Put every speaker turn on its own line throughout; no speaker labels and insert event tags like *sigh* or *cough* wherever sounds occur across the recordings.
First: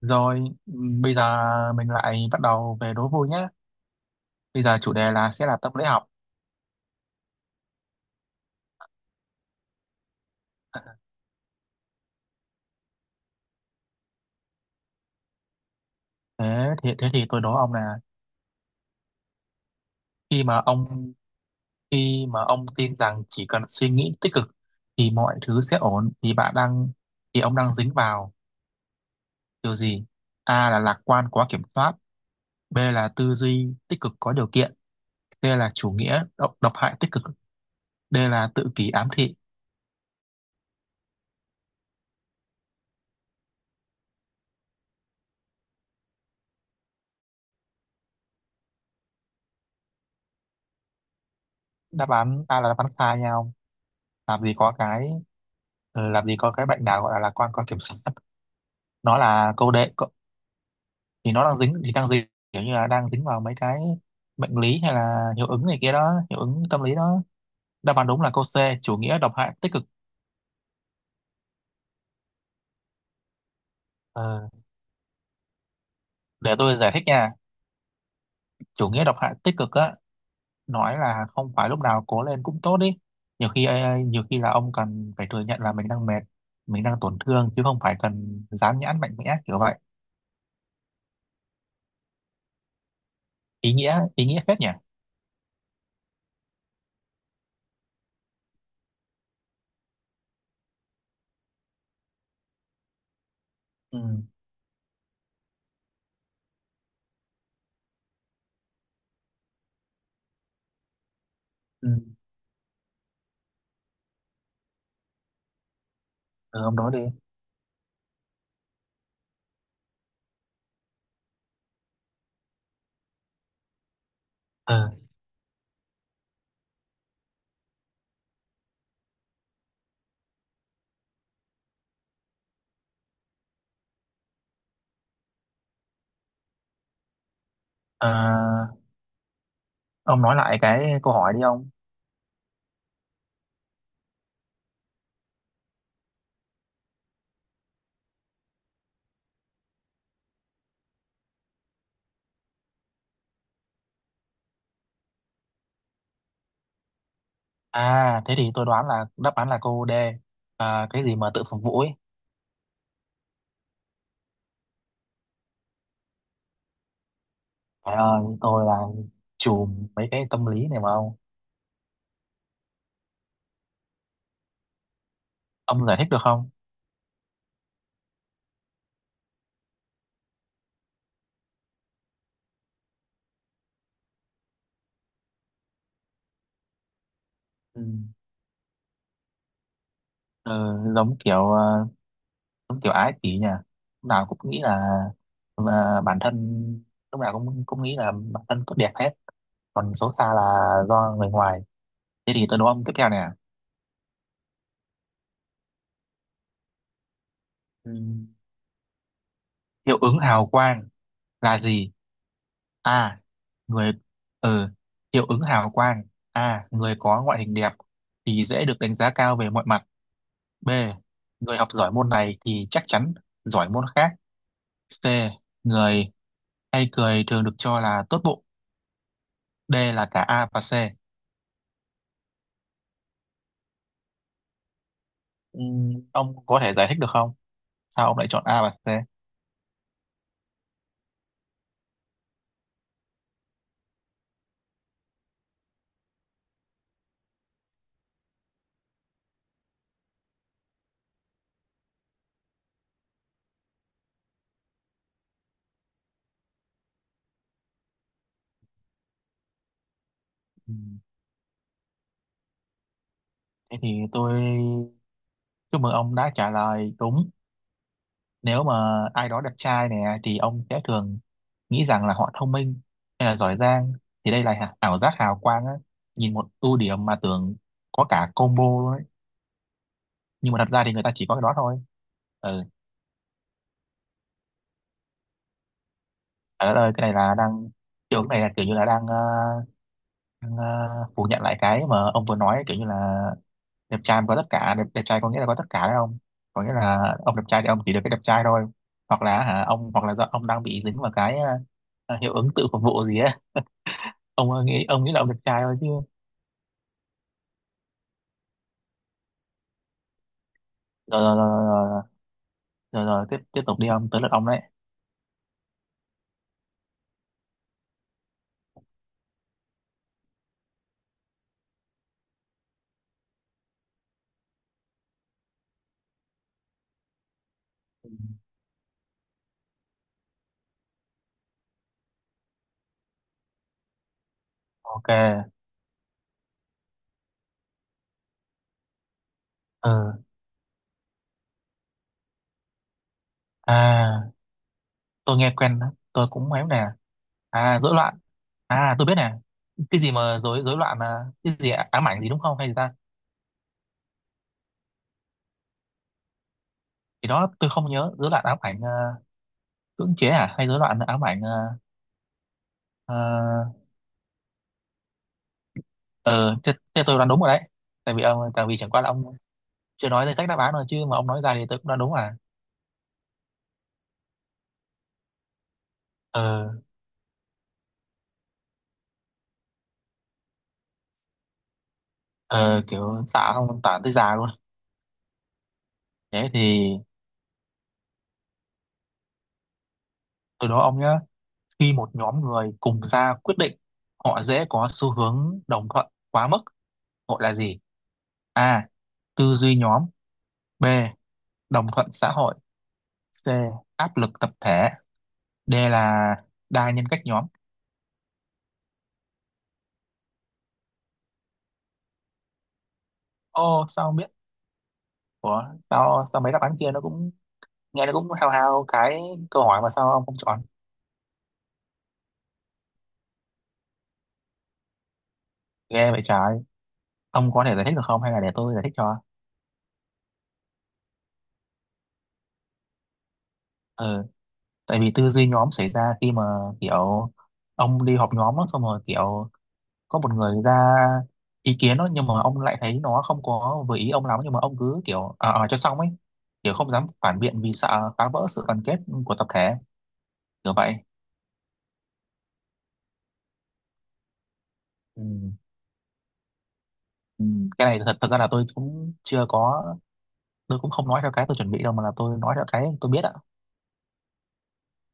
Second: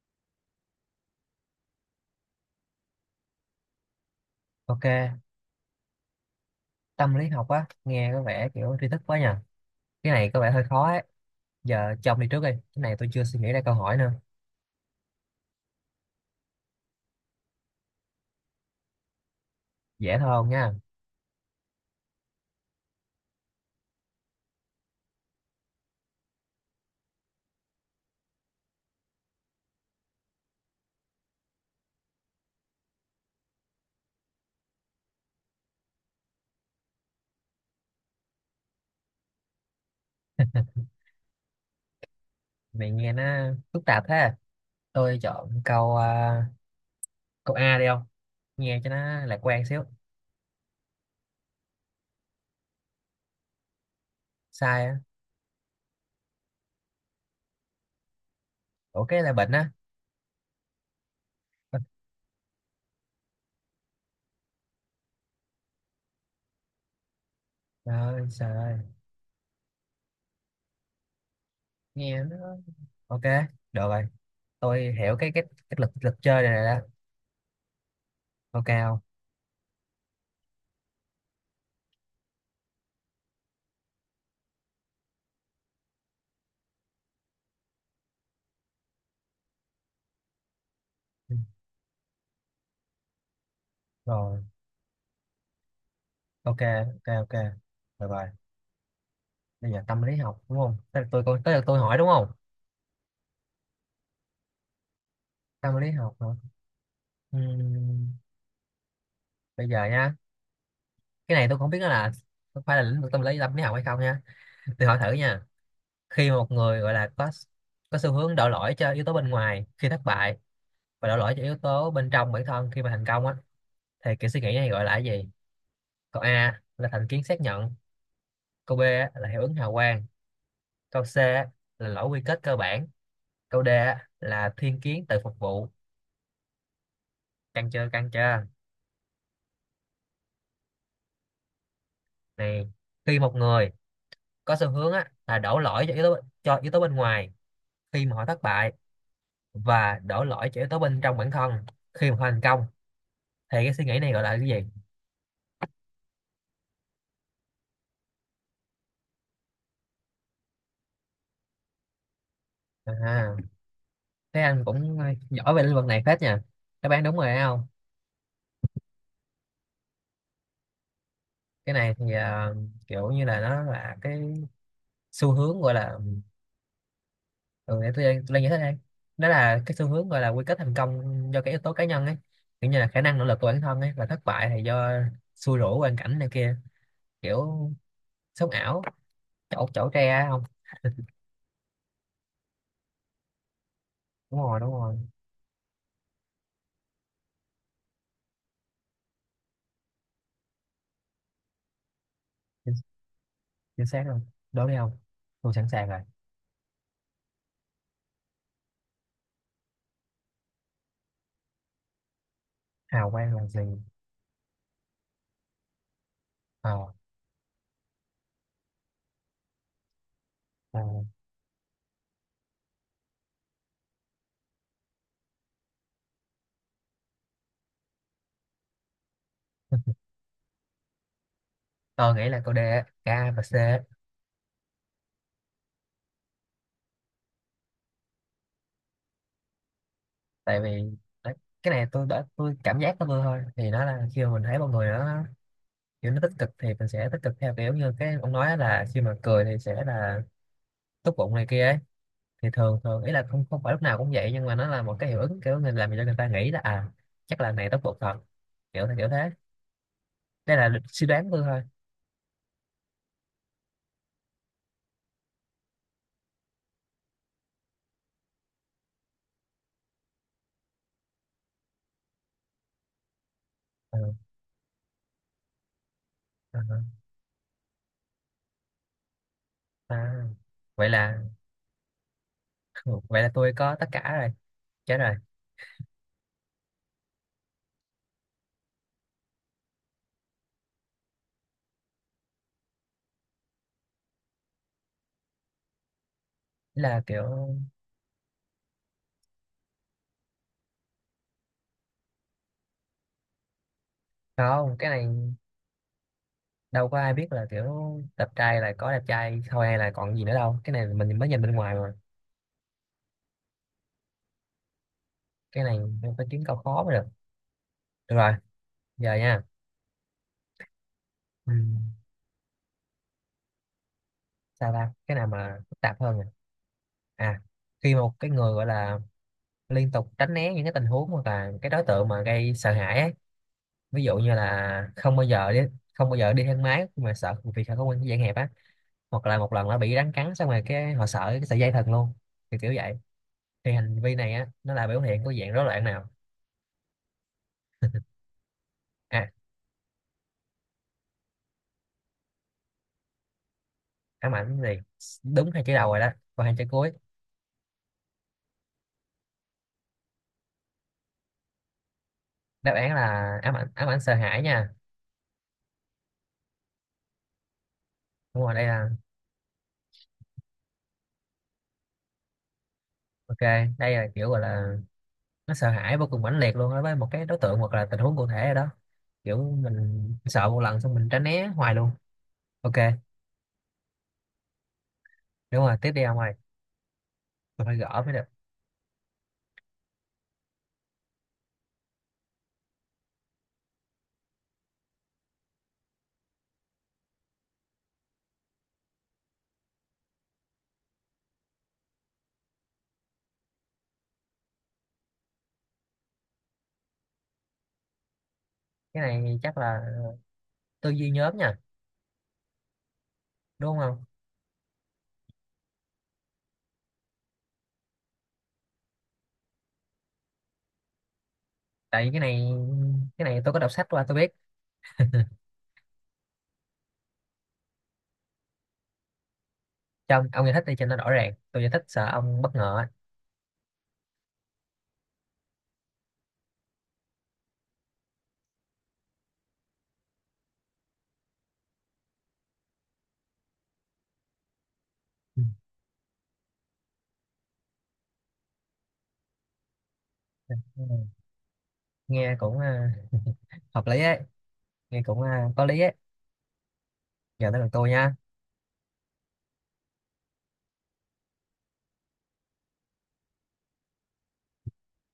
Rồi, bây giờ mình lại bắt đầu về đố vui nhé. Bây giờ
Ok,
chủ đề là sẽ là tâm lý học.
tâm lý học á, nghe có vẻ kiểu tri thức quá nhỉ. Cái này có vẻ hơi khó ấy. Giờ cho ông đi trước đi. Cái này tôi chưa suy nghĩ ra câu hỏi nữa.
Thế thì tôi đố ông là
Dễ thôi
khi
không
mà
nha.
ông khi mà ông tin rằng chỉ cần suy nghĩ tích cực thì mọi thứ sẽ ổn thì ông đang dính vào điều gì? A là lạc quan quá kiểm soát, B là tư duy tích cực có điều kiện, C là chủ nghĩa độc hại tích cực, D là tự kỷ ám thị.
Mày nghe nó phức tạp thế. Tôi chọn câu A đi không? Nghe cho nó lạc quan xíu.
Đáp án A là đáp án sai nhau. Làm gì có
Sai á.
cái làm gì có cái bệnh nào gọi là lạc quan quá kiểm soát.
Ủa
Nó
cái là bệnh
là
á.
câu thì đang dính kiểu như là đang dính vào mấy cái bệnh lý hay là hiệu ứng này kia đó, hiệu ứng tâm lý đó. Đáp án đúng
Rồi,
là câu
trời
C,
ơi.
chủ nghĩa độc hại tích cực.
Nghe nó. Ok, được rồi.
Ờ,
Tôi hiểu cái lực lực chơi này
để
rồi
tôi
đó.
giải thích nha.
Ok
Chủ
không?
nghĩa độc hại tích cực á, nói là không phải lúc nào cố lên cũng tốt đi, nhiều khi nhiều khi là ông cần phải thừa nhận là mình đang mệt, mình đang tổn thương, chứ không phải cần dán nhãn mạnh mẽ kiểu vậy.
Ừ,
ý nghĩa ý
rồi,
nghĩa phết nhỉ.
ok, ok, ok. Được rồi. Bây giờ tâm lý học đúng không? Tới lượt tôi hỏi đúng không?
Ừ,
Tâm lý học hả? Ừm, Bây giờ nha, cái này tôi không biết nó
ừ,
là có phải là lĩnh vực tâm lý học hay không nha, tôi hỏi thử nha. Khi mà một
ừ ông
người
nói
gọi
đi.
là có xu hướng đổ lỗi cho yếu tố bên ngoài khi thất bại, và đổ lỗi cho yếu tố bên trong bản thân khi mà thành công á, thì kiểu suy nghĩ này gọi là
Ừ.
cái gì? Câu A là thành kiến xác nhận, câu B á, là hiệu ứng hào quang, câu C á, là lỗi quy kết cơ bản, câu D á, là thiên kiến tự phục vụ. Căng chưa, căng chưa?
Ờ, ông nói lại cái câu hỏi đi ông.
Này, khi một người có xu hướng á, là đổ lỗi cho yếu tố bên ngoài khi mà họ thất bại, và đổ lỗi cho yếu tố bên trong bản thân khi mà thành công, thì cái suy nghĩ này gọi là cái gì?
À, thế thì tôi đoán là đáp án là cô D. À, cái gì mà tự phục vụ ấy.
À, thế anh cũng giỏi về lĩnh vực này phết nha, đáp án đúng rồi đấy không.
Trời ơi, tôi là chùm mấy cái tâm lý này mà ông.
Cái này thì kiểu như là nó là cái xu hướng gọi
Ông giải
là,
thích được không?
ừ, để tôi lên giải thích đây. Đó là cái xu hướng gọi là quy kết thành công do cái yếu tố cá nhân ấy, kiểu như là khả năng nỗ lực của bản thân ấy, và thất bại thì do xui rủi hoàn cảnh này kia, kiểu
Ừ.
sống ảo chỗ chỗ tre á không.
Ừ, giống kiểu ờ, giống kiểu ái kỷ nhỉ. Lúc nào
Đúng
cũng nghĩ
rồi, đúng rồi,
là bản thân lúc nào cũng cũng nghĩ là bản thân tốt đẹp hết. Còn xấu xa là do người ngoài. Thế thì tôi đố
chính,
ông tiếp theo nè.
chính xác luôn. Đố đi không, tôi sẵn sàng rồi.
Ừ. Hiệu ứng hào quang là gì?
Hào
A
quang là gì?
người ờ Hiệu ứng hào quang. A,
Ờ,
người có ngoại hình đẹp thì dễ được đánh giá cao về mọi mặt. B,
ờ.
người học giỏi môn này thì chắc chắn giỏi môn khác. C, người hay cười thường được cho là tốt bụng. D
*laughs*
là cả A và C.
Tôi nghĩ là câu D á, K và C á.
Ông có thể giải thích được không, sao ông lại chọn A và C?
Tại vì đấy, cái này tôi cảm giác của tôi thôi, thì nó là khi mà mình thấy một người nó kiểu nó tích cực thì mình sẽ tích cực theo, kiểu như cái ông nói là khi mà cười thì sẽ là tốt bụng này kia ấy. Thì thường thường ý là không không phải lúc nào cũng vậy, nhưng mà nó là một cái hiệu ứng kiểu mình làm cho người ta nghĩ là à, chắc là này tốt bụng thật, kiểu kiểu thế. Đây là
Ừm,
suy đoán của tôi thôi.
thế thì tôi chúc mừng ông đã trả lời đúng. Nếu mà ai đó đẹp trai nè, thì ông sẽ thường nghĩ rằng là họ thông minh hay là giỏi giang,
Ừ,
thì đây là ảo giác hào quang á, nhìn một
ừ, ừ.
ưu điểm mà tưởng có cả combo luôn ấy,
À,
nhưng mà thật ra
vậy
thì người ta
là
chỉ có cái đó thôi. Ừ.
*laughs* vậy là tôi có tất cả rồi, chết rồi.
Ở đây cái này là đang, kiểu cái này là kiểu như là đang phủ nhận lại cái mà ông vừa nói, kiểu như là đẹp trai mà có tất cả, đẹp trai có nghĩa là có tất cả đấy không, có nghĩa
Ý là
là
kiểu,
ông đẹp trai thì ông chỉ được cái đẹp trai thôi. Hoặc là hả ông, hoặc là do ông đang bị dính vào cái hiệu ứng tự phục vụ gì á, ông ơi,
không, cái
ông
này
nghĩ là ông đẹp trai thôi chứ.
đâu có ai biết là kiểu, đẹp trai là có đẹp trai thôi hay là còn gì nữa đâu, cái này mình mới
rồi rồi
nhìn bên ngoài
rồi
mà.
rồi rồi, rồi, rồi. Tiếp Tiếp tục đi ông, tới lượt ông đấy.
Cái này mình phải kiếm câu khó mới được. Được rồi, giờ nha, ừ. Sao ta, cái nào mà phức tạp hơn nè. À, khi
Ừ.
một cái người gọi là liên tục tránh né những cái tình huống hoặc là cái đối tượng mà gây sợ hãi ấy, ví dụ như là
OK.
không bao giờ đi thang máy mà sợ, vì sợ không quen cái dạng hẹp á, hoặc là một lần nó bị rắn
Ừ.
cắn xong rồi cái họ sợ cái sợi dây thần luôn, thì kiểu vậy. Thì hành
À,
vi này á, nó là biểu hiện của
tôi
dạng
nghe
rối
quen
loạn
đó.
nào?
Tôi cũng cũngém nè. À, rối loạn. À, tôi biết
À,
nè. Cái gì mà rối rối loạn là cái gì ám ảnh gì đúng không, hay gì ta?
ám ảnh gì, đúng hai chữ đầu rồi đó, còn hai chữ cuối?
Thì đó tôi không nhớ, rối loạn ám ảnh cưỡng chế, à hay rối loạn ám ảnh ờ.
Đáp án
Ờ,
là ám ảnh sợ hãi nha.
ờ, thế tôi đoán đúng rồi đấy. Tại vì
Đúng
ông,
rồi, đây
tại vì
là,
chẳng qua là ông chưa nói danh sách đáp án rồi chứ mà ông nói ra thì tôi cũng đoán đúng à.
ok, đây là kiểu gọi là nó sợ hãi vô cùng mãnh liệt
Ờ.
luôn đối với một cái đối tượng hoặc là tình huống cụ thể rồi đó, kiểu mình sợ một lần xong mình tránh né hoài luôn. Ok,
Ờ, kiểu xạ không tản tới già luôn.
đúng rồi, tiếp đi ông ơi,
Thế thì
tôi phải gỡ mới được.
từ đó ông nhá, khi một nhóm người cùng ra quyết định, họ dễ có xu hướng đồng thuận quá mức, gọi là gì? A, tư duy nhóm. B, đồng thuận xã hội. C, áp lực tập thể. D là đa nhân cách nhóm.
Cái này chắc là tư duy nhóm nha, đúng
Ô,
không?
sao không biết? Ủa, sao mấy đáp án kia nó cũng nghe nó cũng hao hao cái câu hỏi mà sao ông không chọn?
Tại vì cái này tôi có đọc sách qua tôi biết.
Ghê vậy trời, ông có thể giải thích được không, hay là để tôi giải thích cho?
Trong ông giải thích đi cho nó rõ ràng, tôi giải thích sợ ông bất ngờ á.
Ừ, tại vì tư duy nhóm xảy ra khi mà kiểu ông đi họp nhóm á, xong rồi kiểu có một người ra ý kiến đó, nhưng mà ông lại thấy nó không có vừa ý ông lắm, nhưng mà ông cứ kiểu ở cho xong ấy, kiểu không dám phản biện vì sợ phá vỡ sự đoàn kết của tập thể, kiểu vậy.
Ừ. Nghe cũng hợp lý ấy, nghe cũng
Ừ.
có lý ấy.
Ừ.
Giờ tới lượt
Cái
tôi
này
nha.
thật thật ra là tôi cũng chưa có, tôi cũng không nói theo cái tôi chuẩn bị đâu, mà là tôi nói theo cái tôi biết ạ.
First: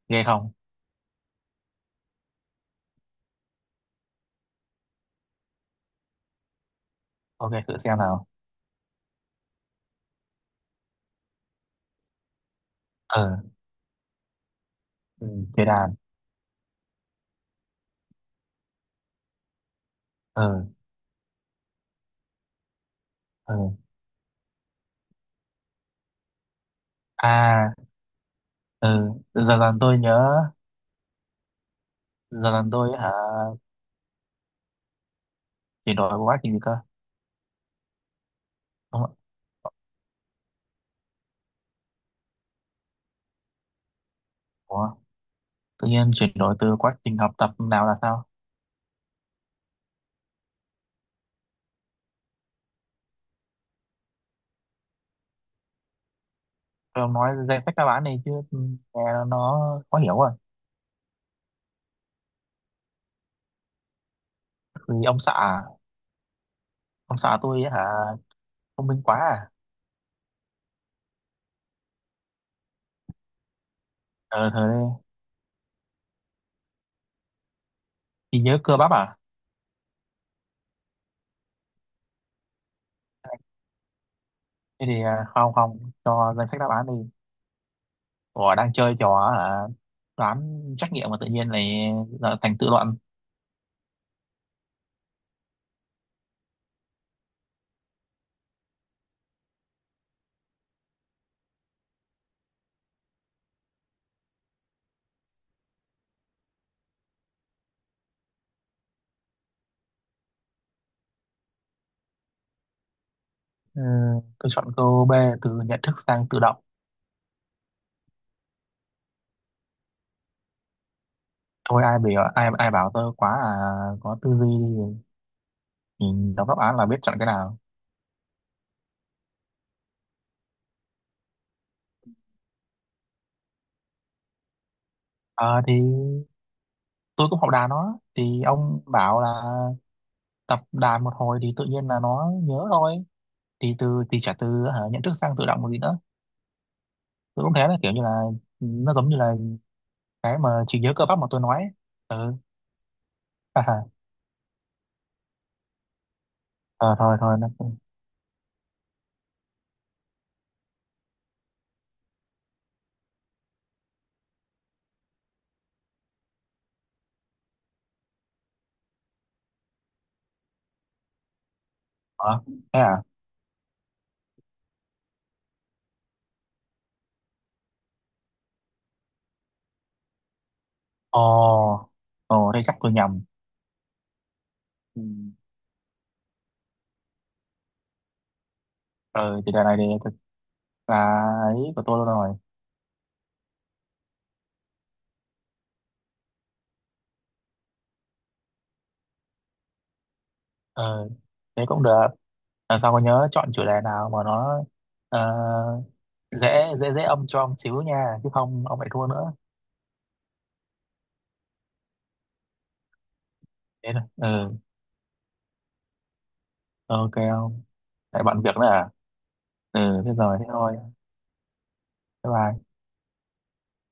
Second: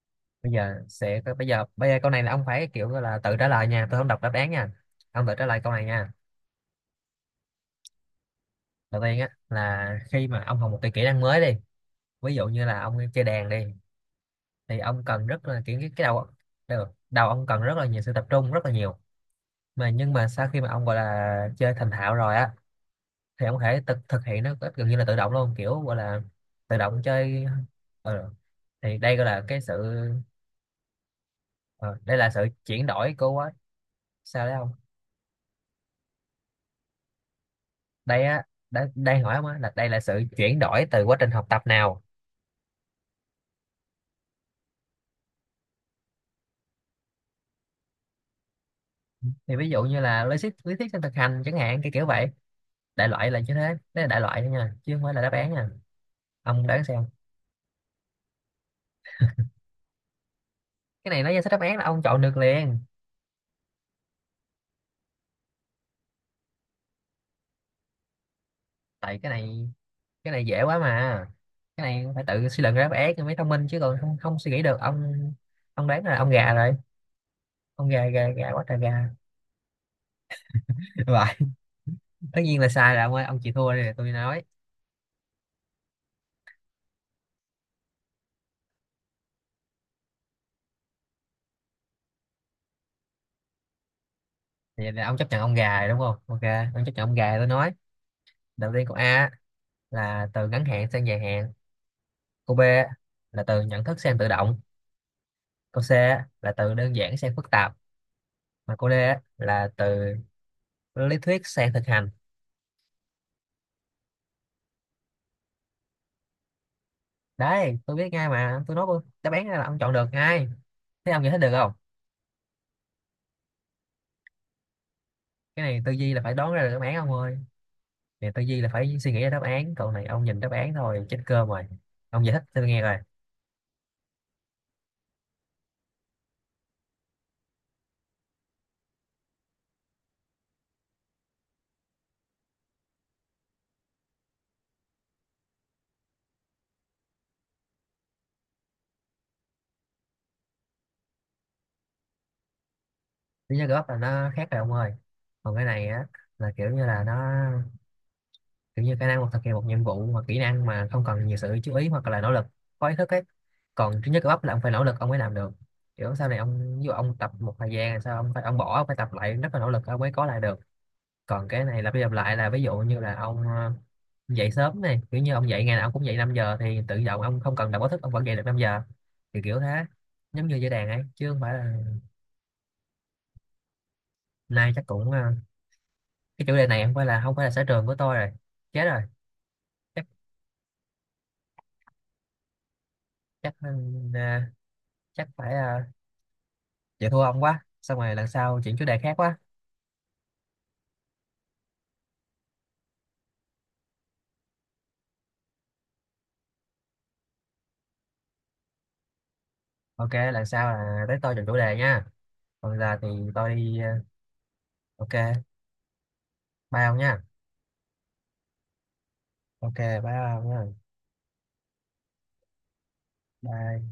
Ghê
bây
không.
giờ sẽ bây giờ bây giờ câu này là ông phải kiểu gọi là tự trả lời nha, tôi không đọc đáp án nha, ông tự trả lời câu này nha.
OK, thử xem nào.
Đầu tiên á, là khi mà ông học một cái kỹ năng mới đi, ví dụ như là ông chơi
Ờ.
đàn đi, thì ông cần
Ừ.
rất là
Thế
kiểu cái,
đàn.
cái đầu, đầu ông cần rất là nhiều sự tập trung, rất là nhiều, nhưng mà sau khi
Ờ.
mà ông gọi là chơi thành thạo rồi á, thì
Ờ.
ông có thể thực thực hiện nó gần như là tự động luôn, kiểu gọi là tự động chơi.
À.
ờ, thì
Ờ.
đây gọi là
Dần
cái
dần
sự,
tôi nhớ.
ờ, đây là
Dần
sự
dần
chuyển
tôi hả?
đổi của quá, sao đấy không?
Chuyển đổi quá trình gì cơ?
Đây á, đây
Đúng không
đây
ạ?
hỏi ông á, là đây là sự chuyển đổi từ quá trình học tập nào?
Ủa? Tự nhiên chuyển đổi từ quá trình học tập nào là sao?
Thì ví dụ như là lý thuyết sang thực hành chẳng hạn, cái kiểu vậy, đại loại là như thế. Đấy là đại loại thôi nha, chứ không phải là đáp án nha, ông đoán xem.
Ông nói danh sách đáp án này chứ, ừ, nghe nó khó hiểu rồi.
Cái này nó ra sách đáp án là ông chọn được liền.
Vì ông xã à? Ông xã tôi ấy hả? Thông minh quá
Tại cái
à.
này cái này dễ quá mà, cái này phải tự suy luận ra đáp án thì mới thông minh chứ, còn không không suy
Ờ
nghĩ
thời
được
đây.
ông. Ông đoán là ông gà rồi, ông gà gà
Chỉ
gà
nhớ
quá
cơ
trời
bắp
gà.
à.
*laughs* Vậy, tất nhiên là sai rồi ông ơi, ông chịu thua đi tôi nói.
Thế thì không, không cho danh sách đáp án đi. Ủa đang chơi trò hả, đoán trắc nghiệm mà tự nhiên này là thành tự luận.
Thì là ông chấp nhận ông gà rồi đúng không, ok. Ông chấp nhận ông gà rồi tôi nói. Đầu tiên câu A là từ ngắn hạn sang dài hạn, câu B là từ nhận thức sang tự động, câu C là từ đơn giản sang phức tạp, mà câu D là từ lý thuyết sang thực hành.
Ừ, tôi chọn câu B, từ nhận thức sang tự động.
Đấy, tôi biết ngay mà, tôi nói luôn đáp án ra là ông chọn được ngay. Thế ông giải thích được không?
Thôi ai biểu, ai ai bảo tôi quá à, có tư duy
Cái này tư
thì
duy là phải
nhìn đọc
đoán
đáp
ra được
án
đáp
là
án
biết
ông
chọn cái
ơi,
nào.
này tư duy là phải suy nghĩ ra đáp án, còn này ông nhìn đáp án thôi, chết cơm rồi. Ông giải thích tôi nghe rồi.
Ờ thì tôi cũng học đàn nó, thì ông bảo là tập đàn một hồi thì tự nhiên là nó nhớ thôi. Thì từ thì trả từ hả, nhận thức sang tự động một gì nữa. Tôi cũng thế, là kiểu như là, ừ, nó giống như là cái mà trí nhớ cơ bắp mà tôi nói ấy. Ừ.
Lý
Ha
do góp
ha.
là nó khác rồi ông ơi. Còn cái này á, là kiểu như
Ờ
là nó,
thôi Thôi nó cũng
kiểu như khả năng hoặc thực hiện một nhiệm vụ hoặc kỹ năng mà không cần nhiều sự chú ý hoặc là nỗ lực có ý thức ấy. Còn trí nhớ cơ bắp là ông phải nỗ lực ông mới làm được, kiểu sau này ông ví dụ ông tập một thời gian sao ông phải, ông bỏ ông phải tập lại rất là nỗ lực ông mới có lại được. Còn cái này lặp đi lặp lại
ờ.
là ví dụ
Thế
như
à.
là ông, dậy sớm này, kiểu như ông dậy ngày nào ông cũng dậy 5 giờ thì tự động ông không cần đọc báo thức ông vẫn dậy được 5 giờ, thì kiểu thế, giống như dây đàn ấy chứ không phải là.
Ồ. Ồ, đây chắc tôi nhầm.
Nay chắc
Ừ.
cũng cái chủ đề này không phải là sở trường của tôi rồi, chết rồi.
Ờ, thì đề này thì
chắc
thực là ấy của tôi luôn rồi.
chắc chắc phải vậy thua ông quá, xong rồi lần sau chuyển chủ đề khác quá.
Ờ, thế cũng được. Lần sau có nhớ chọn chủ đề nào mà nó ờ, dễ dễ dễ âm cho ông xíu nha, chứ không ông lại thua nữa.
Ok, lần sau là tới tôi chọn chủ đề nha, còn giờ thì tôi đi
Thế thôi. Ừ.
ok, bye ông
OK
nha.
không. Tại bận việc nữa à.
Ok,
Ừ thế
bye
rồi, thế
ông nha.
thôi. Bye bye.
Bye.